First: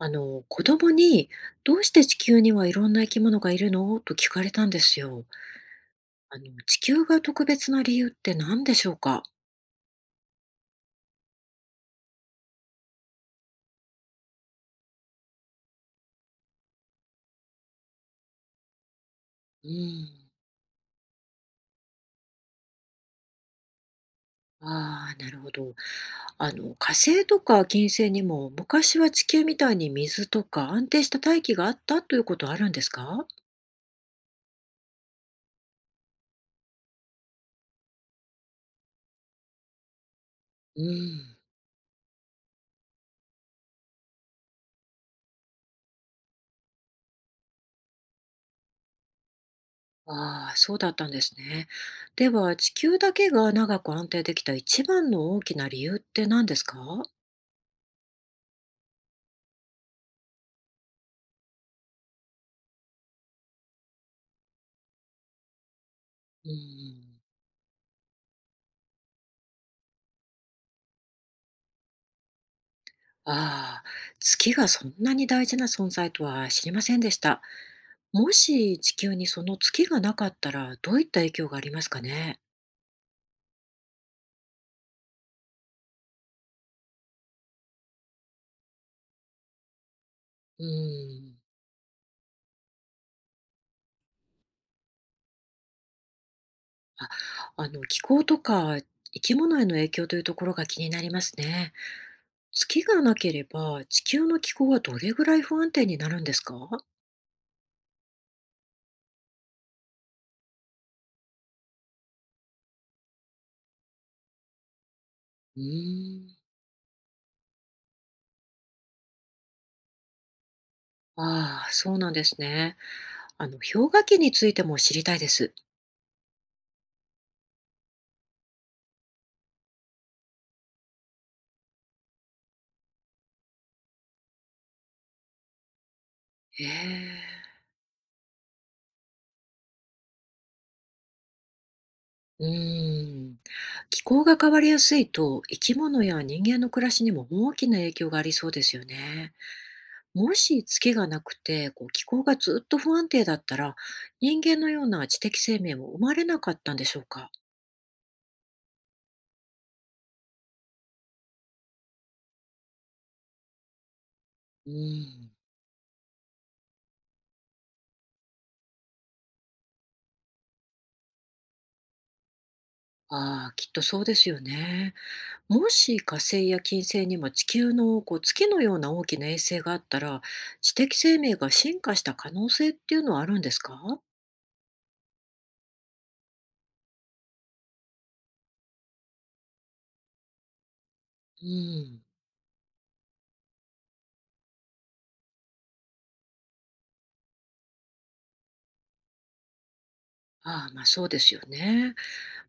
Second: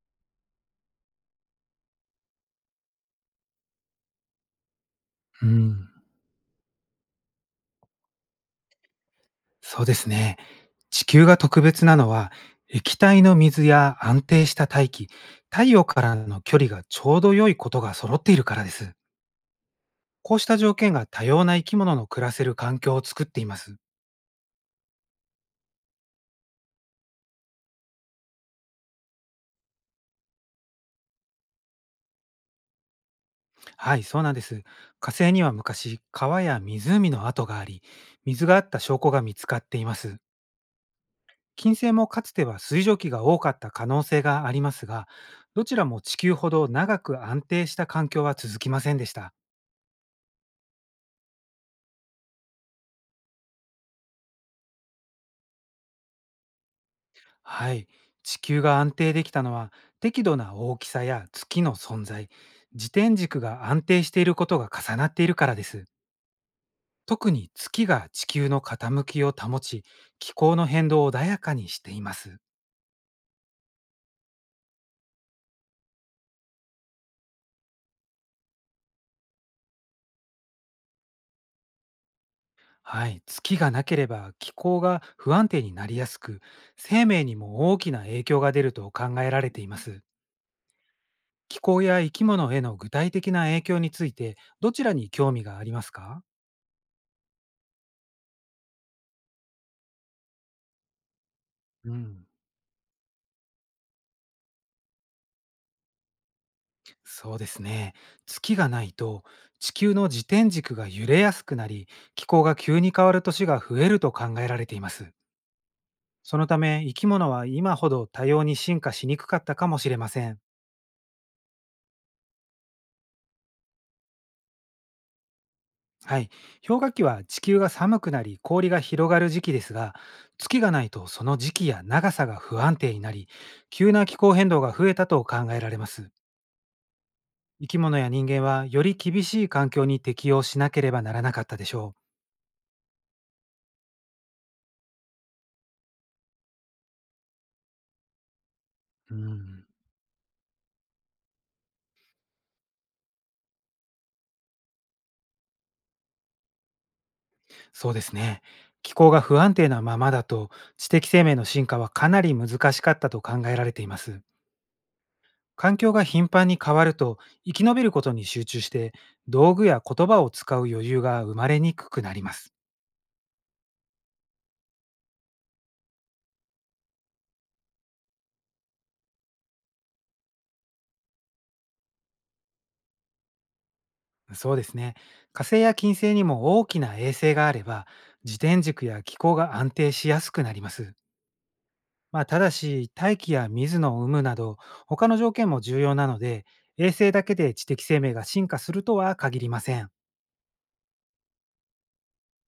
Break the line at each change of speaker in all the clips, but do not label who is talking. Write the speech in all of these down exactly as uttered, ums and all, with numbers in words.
あの、子供に、どうして地球にはいろんな生き物がいるのと聞かれたんですよ。
うん、
あの、地球が特別な理由って何でしょうか？
そうですね。地球が特別なのは、液体の水や安定した大気、太陽からの距離がちょうど良いことが揃っているからです。
うん。
こうした条件が多様な生き物の暮らせる環境を作っています。
ああ、なるほど。あの、火星とか金星にも昔は地球みたいに水とか安定した大気があったということあるんですか？
はい、そうなんです。火星には昔、川や湖の跡があり、水があった証拠が見つかっています。
うん。
金星もかつては水蒸気が多かった可能性がありますが、どちらも地球ほど長く安定した環境は続きませんでした。
ああ、そうだったんですね。では、地球だけが長く安定できた一番の大きな理由って何ですか？
はい。地球が安定できたのは、適度な大きさや月の存在、自転軸が安定していることが重なっているからです。
うん。
特に月が地球の傾きを保ち、気候の変動を穏やかにしています。
ああ、月がそんなに大事な存在とは知りませんでした。もし地球にその月がなかったらどういった影響がありますかね。
はい。月がなければ気候が不安定になりやすく、生命にも大きな影響が出ると考えられています。
うん。
気候や生き物への具体的な影響について、どちらに興味がありますか？
あ、あの気候とか生き物への影響というところが気になりますね。
うん。
月がなければ地球の気候はどれぐらい不安定になるんですか？
そうですね。月がないと、地球の自転軸が揺れやすくなり、気候が急に変わる年が増えると考えられています。
うーん。
そのため、生き物は今ほど多様に進化しにくかったかもしれません。
ああ、そうなんですね。あの氷河期についても知りたいです。
はい。氷河期は地球が寒くなり氷が広がる時期ですが、月がないとその時期や長さが不安定になり、急な気候変動が増えたと考えられます。
へえ。
生き物や人間はより厳しい環境に適応しなければならなかったでしょ
うーん。気候が変わりやすいと、生き物や人間の暮らしにも大きな影響がありそうですよ
う。う
ね。
ん。
もし月がなくて、こう気候がずっと不安定だったら、人間のような知的生命も生まれなかったんでしょうか。
そうですね。気候が不安定なままだと、知的生命の進化はかなり難しかったと考えられています。
うん。
環境が頻繁に変わると、生き延びることに集中して、道具や言葉を使う余裕が生まれにくくなります。
ああ、きっとそうですよね。もし火星や金星にも地球のこう月のような大きな衛星があったら、知的生命が進化した可能性っていうのはあるんですか？
そうですね。火星や金星にも大きな衛星があれば、自転軸や気候が安定しやすくなります。
うん。
まあ、ただし大気や水の有無など、他の条件も重要なので、衛星だけで知的生命が進化するとは限りません。
ああ、まあそうですよね。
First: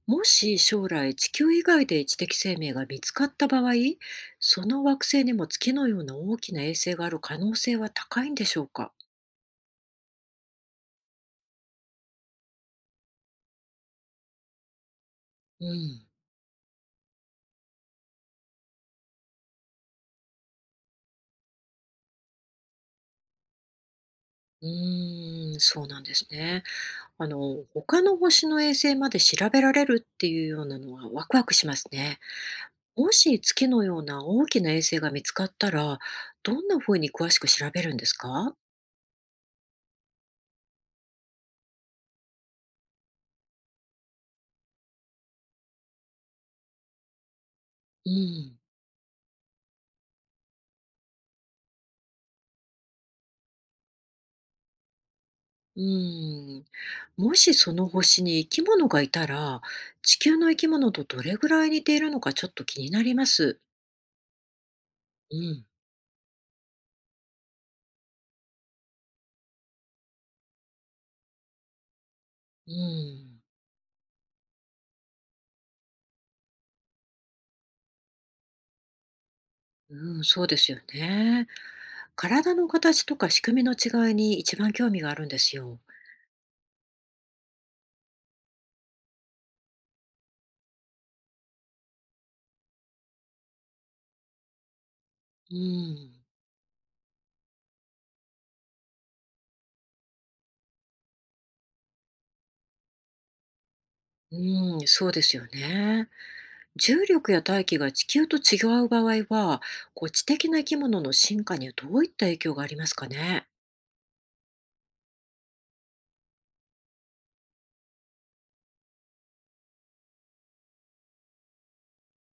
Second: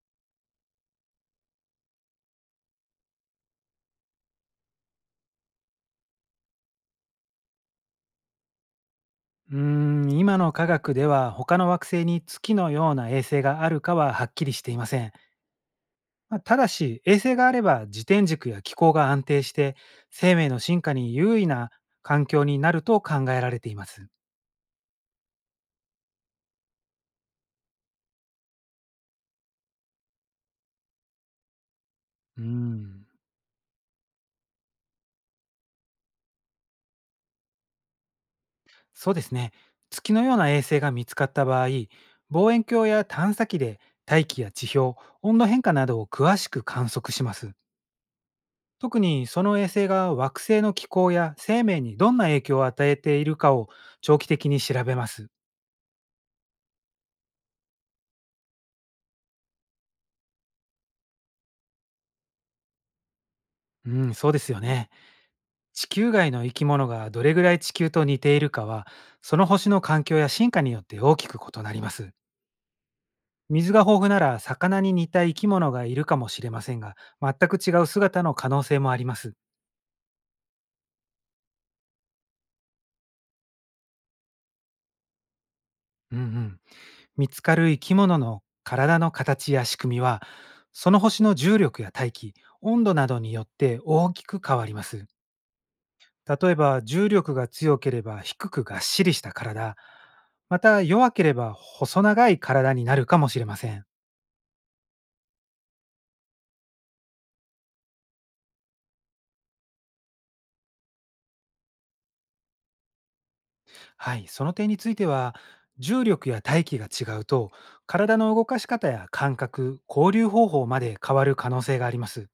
もし将来地球以外で知的生命が見つかった場合、その惑星にも月のような大きな衛星がある可能性は高いんでしょうか？
うーん、今の科学では他の惑星に月のような衛星があるかははっきりしていません。
うん。
まあ、ただし衛星があれば自転軸や気候が安定して、生命の進化に優位な環境になると考えられています。
うーん、そうなんですね。あの、他の星の衛星まで調べられるっていうようなのはワクワクしますね。
うーん、
もし月のような大きな衛星が見つかったら、どんな風に詳しく調べるんですか？
そうですね。月のような衛星が見つかった場合、望遠鏡や探査機で大気や地表、温度変化などを詳しく観測します。
うん。
特にその衛星が惑星の気候や生命にどんな影響を与えているかを、長期的に調べます。
うーん。もしその星に生き物がいたら、地球の生き物とどれぐらい似ているのかちょっと気になります。
うん、そうですよね。
うん。
地球外の生き物がどれぐらい地球と似ているかは、その星の環境や進化によって大きく異なります。
うん。
水が豊富なら魚に似た生き物がいるかもしれませんが、全く違う姿の可能性もあります。
うん、そうですよね。体の形とか仕組みの違いに一番興味があるんですよ。
うんうん。見つかる生き物の体の形や仕組みは、その星の重力や大気、温度などによって大きく変わります。
うん。
例えば重力が強ければ低くがっしりした体、また弱ければ細長い体になるかもしれません。
うん、そうですよね。重力や大気が地球と違う場合は、こう知的な生き物の進化にはどういった影響がありますかね。
はい、その点については、重力や大気が違うと、体の動かし方や感覚、交流方法まで変わる可能性があります。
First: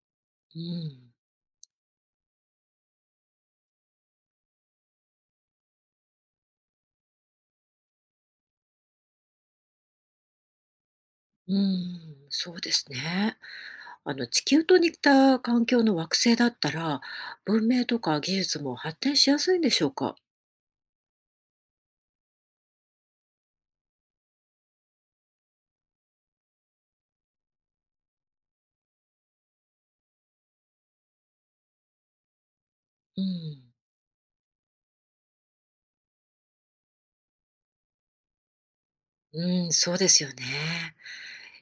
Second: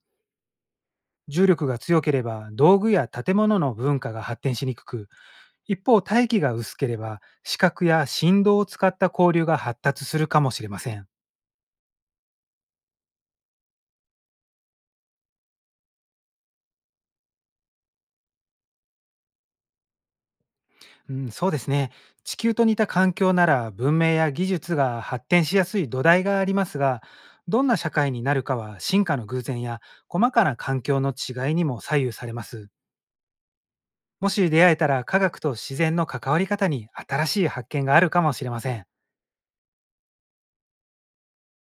うん。
重力が強ければ道具や建物の文化が発展しにくく、一方大気が薄ければ視覚や振動を使った交流が発達するかもしれません。
うん、そうですね。あの地球と似た環境の惑星だったら、文明とか技術も発展しやすいんでしょうか？
うん、そうですね。地球と似た環境なら文明や技術が発展しやすい土台がありますが、どんな社会になるかは進化の偶然や細かな環境の違いにも左右されます。
うん、
もし出会えたら、科学と自然の関わり方に新しい発見があるかもしれません。
うん、そうですよね。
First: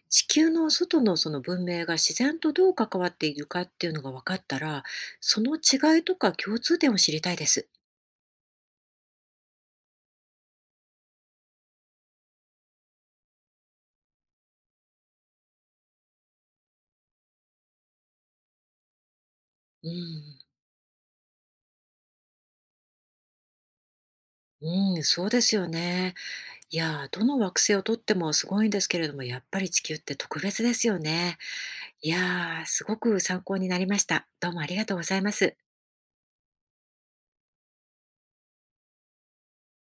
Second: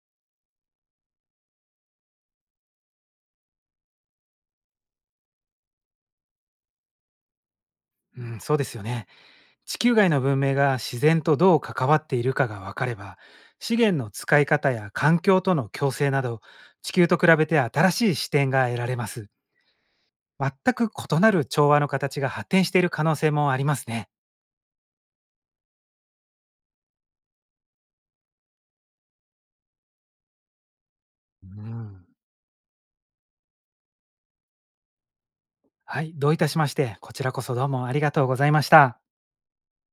地球の外のその文明が自然とどう関わっているかっていうのが分かったら、その違いとか共通点を知りたいです。
うん、そうですよね。地球外の文明が自然とどう関わっているかが分かれば、資源の使い方や環境との共生など、地球と比べて新しい視点が得られます。
うん、
全く異なる調和の形が発展している可能性もありますね。
うん、そうですよね。いやー、どの惑星をとってもすごいんですけれども、やっぱり地球って特別ですよね。
うん。
いやー、すごく参考になりました。どうもありがとうございます。
はい、どういたしまして、こちらこそどうもありがとうございました。